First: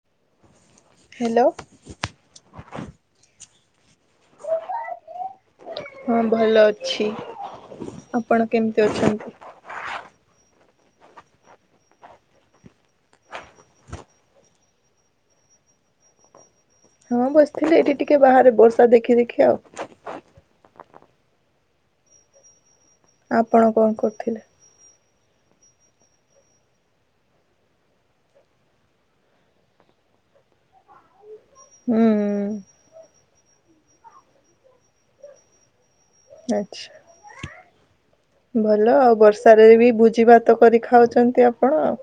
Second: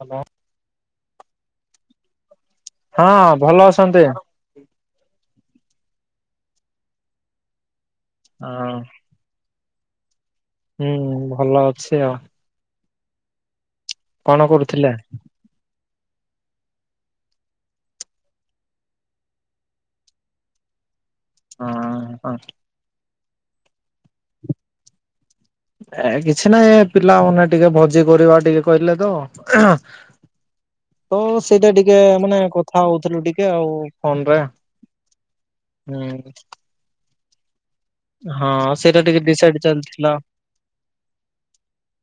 Hello. Hello. ହଁ ଭଲ ଅଛନ୍ତି। ହଁ ଭଲ ଅଛି ଆପଣ କେମିତି ଅଛନ୍ତି? ହୁଁ ଭଲ ଅଛି ଆଉ। କଣ କରୁଥିଲା? ହଁ ବସିଥିଲି ଏଇଠି ଟିକେ ବାହାରେ ବର୍ଷା ଦେଖି ଦେଖି ଆଉ। ହଁ - ହଁ। ଆପଣ କଣ କରୁଥିଲେ? ଏ କିଛି ନାହିଁ ପିଲାମାନେ ଟିକେ ଭୋଜି କରିବା ଟିକେ କହିଲେ ତ। ତ ସେଇଟା ଟିକେ ହୁଁ ମାନେ କଥା ହଉଥିଲୁ ଟିକେ ଆଉ ହଁ ବା। ହୁଁ। ଆଚ୍ଛା!। ହଁ ଭଲ ସେଇଟା ଆଉ ଟିକେ ଡିସାଇଡ ବର୍ଷାରେ ବି ଚାଲିଥିଲା। ଭୋଜି ଭାତ କରି ଖାଉଛନ୍ତି ଆପଣ ଆଉ।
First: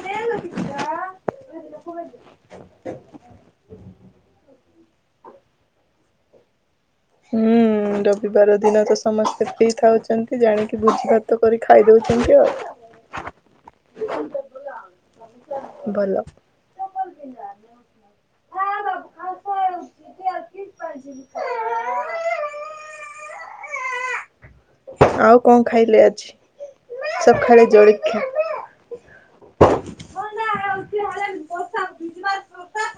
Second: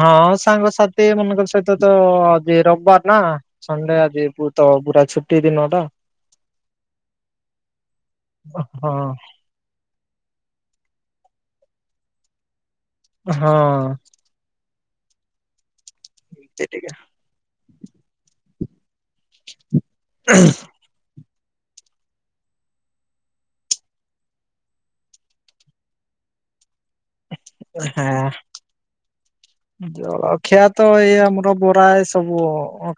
ହଁ ସାଙ୍ଗସାଥି ମାନଙ୍କ ସହିତ ତ ଆଜି ରବିବାର ନା? ସଣ୍ଡେ ଆଜି ପୂ ତ ପୁରା ଛୁଟି ଦିନ ଟା। ହୁଁ। ରବିବାର ଦିନ ହଁ ତ ସମସ୍ତେ ସେତିକି ଥାଉଛନ୍ତି ଜାଣିକି ଭୋଜି ଭାତ କରି ଖାଇଦଉଛନ୍ତି ଆଉ ହଁ। ଭଲ। ଏଠିକି ଆ। ଏ ବାବୁ [inaudible] ଖ ଅ ଖ [inaudible] [inaudible] [inaudible] ଆଉ କଣ ଖାଇଲେ ଆଜି? ଆରେ ଜଳଖିଆ। ଜଳ ଖିଆ ତ ଏଇ ଆମର ବରା ଏ ସବୁ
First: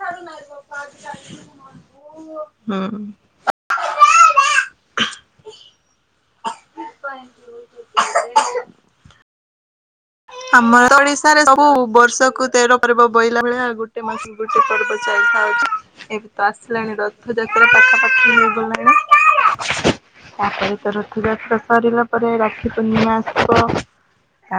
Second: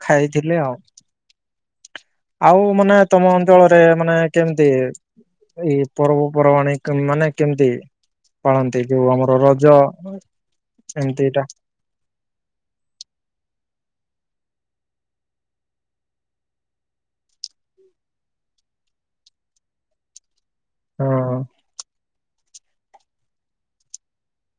ଖାଇଥିଲି ଆଉ ଚା ଆଉ ମାନେ ତମ ଅଞ୍ଚଳରେ ମାନେ କେମିତି? ଏଇ ପର୍ବପର୍ବାଣି। କାଲି ମାନେ କେମିତି [inaudible] ପାଳନ୍ତି। ଯୋଉ ଆମର ରଜ। ଆମର ଓଡିଶାରେ ଏମିତିଟା ସବୁ ବର୍ଷ କୁ ତେର ପର୍ବ ବୋଇଲା ଭଳିଆ ଗୋଟେ ମାସ ଗୋଟେ ପର୍ବ ଚାଲିଥାଉଛି। ଏବେ ତ ଆସିଲାଣି ରଥଯାତ୍ରା ପାଖାପାଖି ହେଇ ଗଲାଣି। ତାପରେ ତ ହଁ ରଥଯାତ୍ରା ସରିଲା ପରେ ରାକ୍ଷୀ ପୂର୍ଣ୍ଣମା ଆସିବ।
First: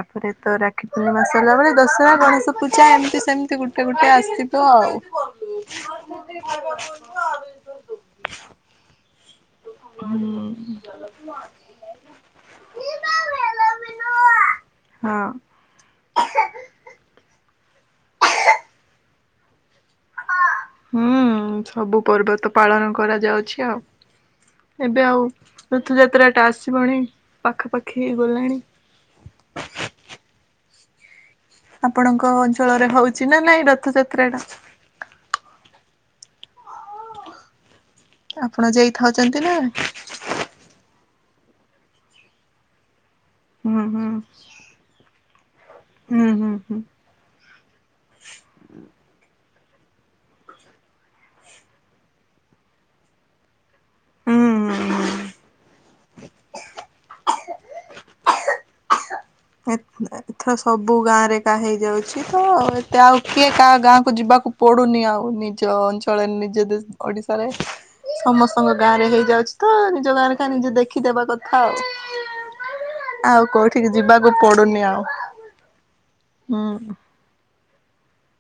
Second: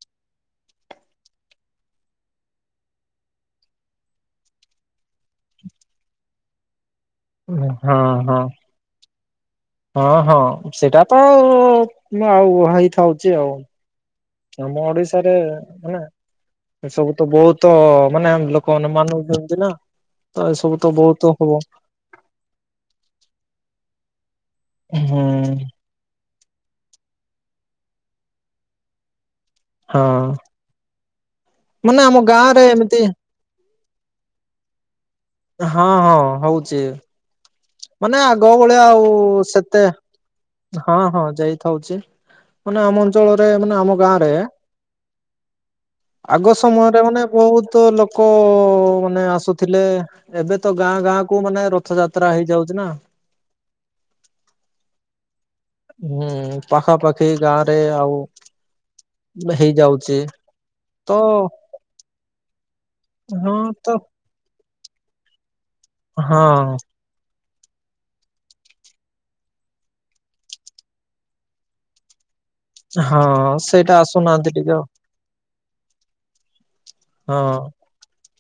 ତାପରେ ତ ରାକ୍ଷୀ ପୂର୍ଣ୍ଣିମାସରିଲା ବେଳେ ଦଶହରା, ଗଣେଶ ପୂଜା ଏମିତି ସେମିତି ଗୋଟେ ଗୋଟେ ଆସିବ ଆଉ। [inaudible] [inaudible] ହଁ - ହଁ। ହଁ - ହଁ ସେଇଟା ତ ଆଉ ଆଉ ହେଇଥାଉଛି ଆଉ। ଆମ ଓଡିଶାରେ ମାନେ ଏସବୁ ତ ବହୁତ ମାନେ ଆମ ଲୋକମାନେ ମାନୁଛନ୍ତି ନା। ଆ ଏ ସବୁ ତ ହଁ ବହୁତ ଅପବ ହୁଁ ସବୁ ପର୍ବ ତ ପାଳନ କରାଯାଉଛି ଆଉ। [inaudible] ଏବେ ହୁଁ ଆଉ [inaudible] ତୋ। ରଥଯାତ୍ରାଟା ଆସିବଣି। [inaudible] ପାଖାପାଖି ହେଇ ଗଲାଣି। ହଁ। [inaudible] ମୁଁ ନା ଆମ ଗାଁ ରେ ଏମିତି ଚିନେ ନାଇଁ ରଥଯାତ୍ରା ଟା। ହଁ- ହଁ ହଉଚି [inaudible] ମାନେ ଆଗ ଆପଣ ଭଳିଆ ଆଉ ଯାଇଥାଉଛନ୍ତି ନା? ସେତେ ହଁ - ହଁ ଯାଇଥାଉଛି। [inaudible] ମାନେ ଆମ ଭିତ ଅତଳରେ ମାନେ ହୁଁ ଆମ ହୁଁ ଗାଁରେ ହୁଁ [inaudible] ହୁଁ ଆଗ ହୁଁ। ସମୟରେ ମାନେ ବହୁତ ଲୋ କ ମାନେ ଆସୁଥିଲେ। ଏବେ ତ ଗାଁ ଗାଁ କୁ ମାନେ ରଥଯାତ୍ରା ହେଇଯାଉଛି ନା। ହୁଁ - ହୁଁ ହୁଁ ପାଖାପାଖି ଗାଁ ରେ ଆଉ ଏ ହେଇଯାଉଛି ଏଥର ସବୁ ତ ଗାଁ ରେ ଏକା ହେଇଯାଉଛି ତ ଏତେ ଆଉ କିଏ ହଁ କାହା ତ ଗାଁ କୁ ଯିବାକୁ ପୋଡୁନି ଆଉ ନିଜ ଅଞ୍ଚଳରେ ହଁ ନିଜ ଦେ ଓଡ଼ିଶାରେ। ସମସ୍ତଙ୍କ ଗାଁରେ ହେଇଯାଉଛି ତ ନିଜ ଗାଁରେ ଖାଁ ନିଜେ ଦେଖିଦବା କଥା ଆଉ। ହଁ ଆଉ କୋଉଠିକି ସେଇଟା ଯିବାକୁ ଆସୁନାହାନ୍ତି ଟିକେ ପଡୁନି ଆଉ। ଆଉ। ହୁଁ ହୁ। ହଁ।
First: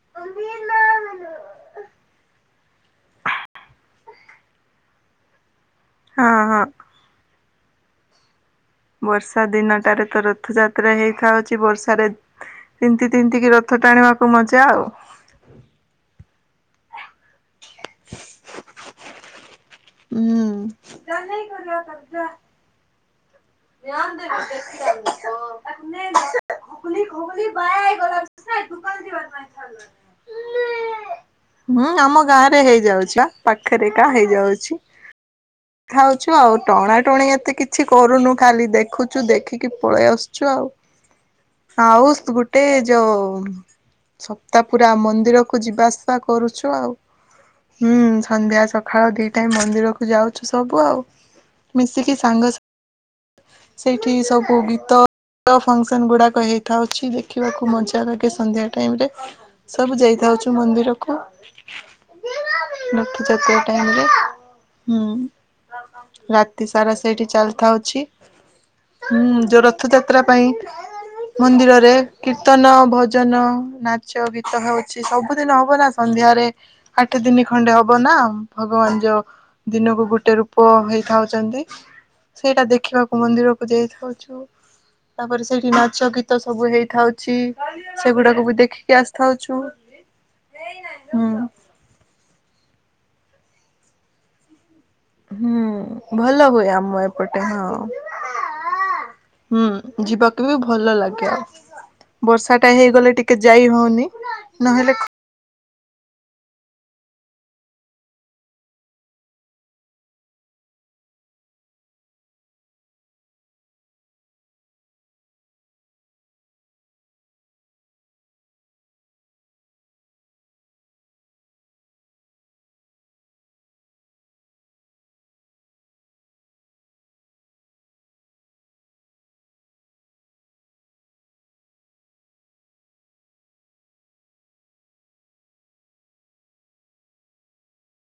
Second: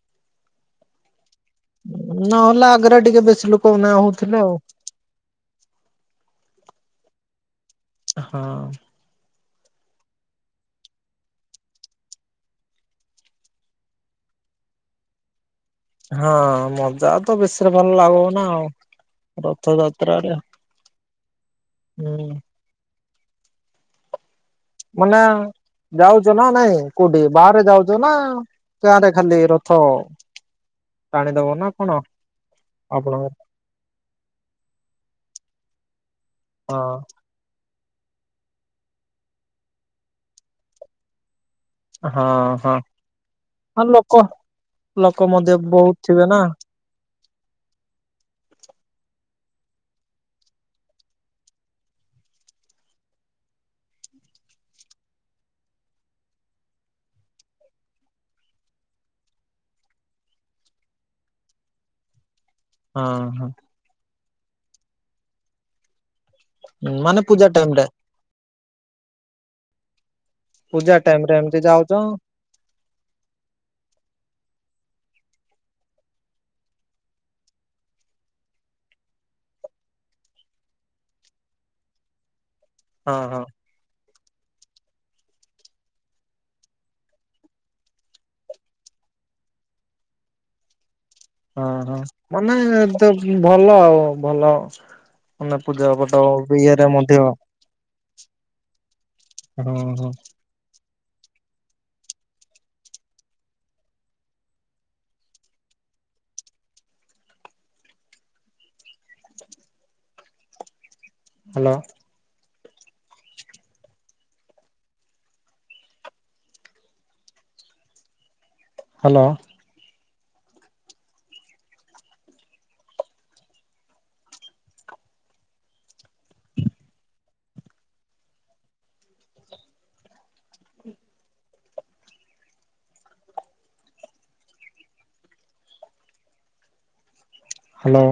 [unintelligible] ନହେଲେ ଆଗେରେ ଟିକେ ବେଶୀ ଲୋକ ନା ହଉଥିଲେ ଆଉ। ହଁ ହଁ। ହଁ। ବର୍ଷା ଦିନଟାରେ ତ ରଥଯାତ୍ରା ହେଇଥାଉଛି ବର୍ଷାରେ ତିନ୍ତି ତିନ୍ତିକି ରଥ ଟାଣିବାକୁ ମଜା ଆଉ। ହଁ ମଜା ତ ବେଶୀର୍ ଭଲ୍ ଲାଗୋବ ନା ଆଉ। ରଥଯାତ୍ରାରେ ହୁଁ ହୁଁ। [unintelligible] ମନା ଯାଉଛ ନା ନାଇଁ କୋଉଠି ବାହାରେ ଯାଉଛ ନା ଗାଁ ରେ ଖାଲି ରଥ? ଟାଣିଦବ ନା କଣ ହୁଁ ଆମ ଗାଁ ରେ ହେଇଯାଉଛି ପା ଆପଣଙ୍କର? ପାଖେରେ ଏକା ହେଇଯାଉ ଛି ଖାଉଛୁ ଆଉ ଟଣା ଟ ହଁ ପୁଣି ଏତେ କିଛି କରୁନୁ ଖାଲି ଦେଖୁଛୁ ଦେଖିକି ପଳେଇ ଆସୁଛୁ ଆଉ। ହଁ ହାଉସ୍ ଗୁଟେ ହଁ ଯଉ। ହଁ ଲୋକ ସପ୍ତା ପୁରା ଲୋକ ମନ୍ଦିର ମଧ୍ୟ କୁ ଯିବା ବହୁତ ଆସିବା ଥିବେ ନା କରୁଛୁ ଆଉ। ହୁଁ ସନ୍ଧ୍ୟା ସକାଳ ଦି ଟାଇମ୍ ମନ୍ଦିରକୁ ଯାଉ ଛୁ ସବୁ ଆଉ ମିଶିକି ସାଙ୍ଗସା ସେଇଠି ସବୁ ଗୀତ ତ ଫଙ୍କସନ୍ ଗୁଡାକ ହେଇଥାଉଛି ଦେଖିବାକୁ ମଜା ଲାଗେ ସନ୍ଧ୍ୟା ଟାଇମ୍ ରେ। ସବୁ ଯେଇଥାଉଛୁ ମନ୍ଦିରକୁ। [inaudible] ହଁ ନଖିଯାତିଆ ଟାଇମ୍ ରେ ହୁଁ। ରାତି ସାରା ମାନେ ସେଇଠି ପୂଜା ଚାଲ୍ଥା ଟାଇମ ରେ ଅଛି ହୁଁ ଯଉ ର ଥଯାତ୍ରା ପାଇଁ ପୂଜା ଟାଇମ ରେ ଏମିତି ଯାଉଛ ମନ୍ଦିରରେ କି ତନ ଭଜନ ନାଚ ଗୀତ ହଉଛି ସବୁଦିନ ହବ ନା ସନ୍ଧ୍ୟାରେ। ଆଠ ଦିନ୍ ଖଣ୍ଡେ ହବ ନା ଭଗବାନ୍ ଯଉ ଦିନକୁ ଗୋ ଟେ ରୂପ ହେଇଖାଉଛନ୍ତି ସେଇଟା ହଁ ଦେଖିବାକୁ ହଁ ମନ୍ଦିରକୁ ଯାଇଥାଉଛୁ। ତାପରେ ସେଇଠି ନାଚ ଗୀତ ସବୁ ହେଇଥାଉଛି। ସେଗୁଡାକୁ ବି ଦେଖିକି ଆସ୍ଥାଉଛୁ ହୁଁ। ହଁ ହଁ ମାନେ ତ ଭଲ ଆଉ ଭଲ। ମାନେ ହୁଁ ପୂଜା ପଟ ଭଲ ହୁଏ ଇଏରେ ଆମ ମଧ୍ୟ ଏପଟେ ହଁ। ହୁଁ ହଁ ଯିବକ୍ ମତେ ବି ଭଲ ଲାଗେ ଆ ବର୍ଷା ଟା ହେଇଗଲେ ଟିକେ ଯାଇ ହଉନି ନହେଲେ ହାଲୋ। ହାଲୋ। ହାଲୋ।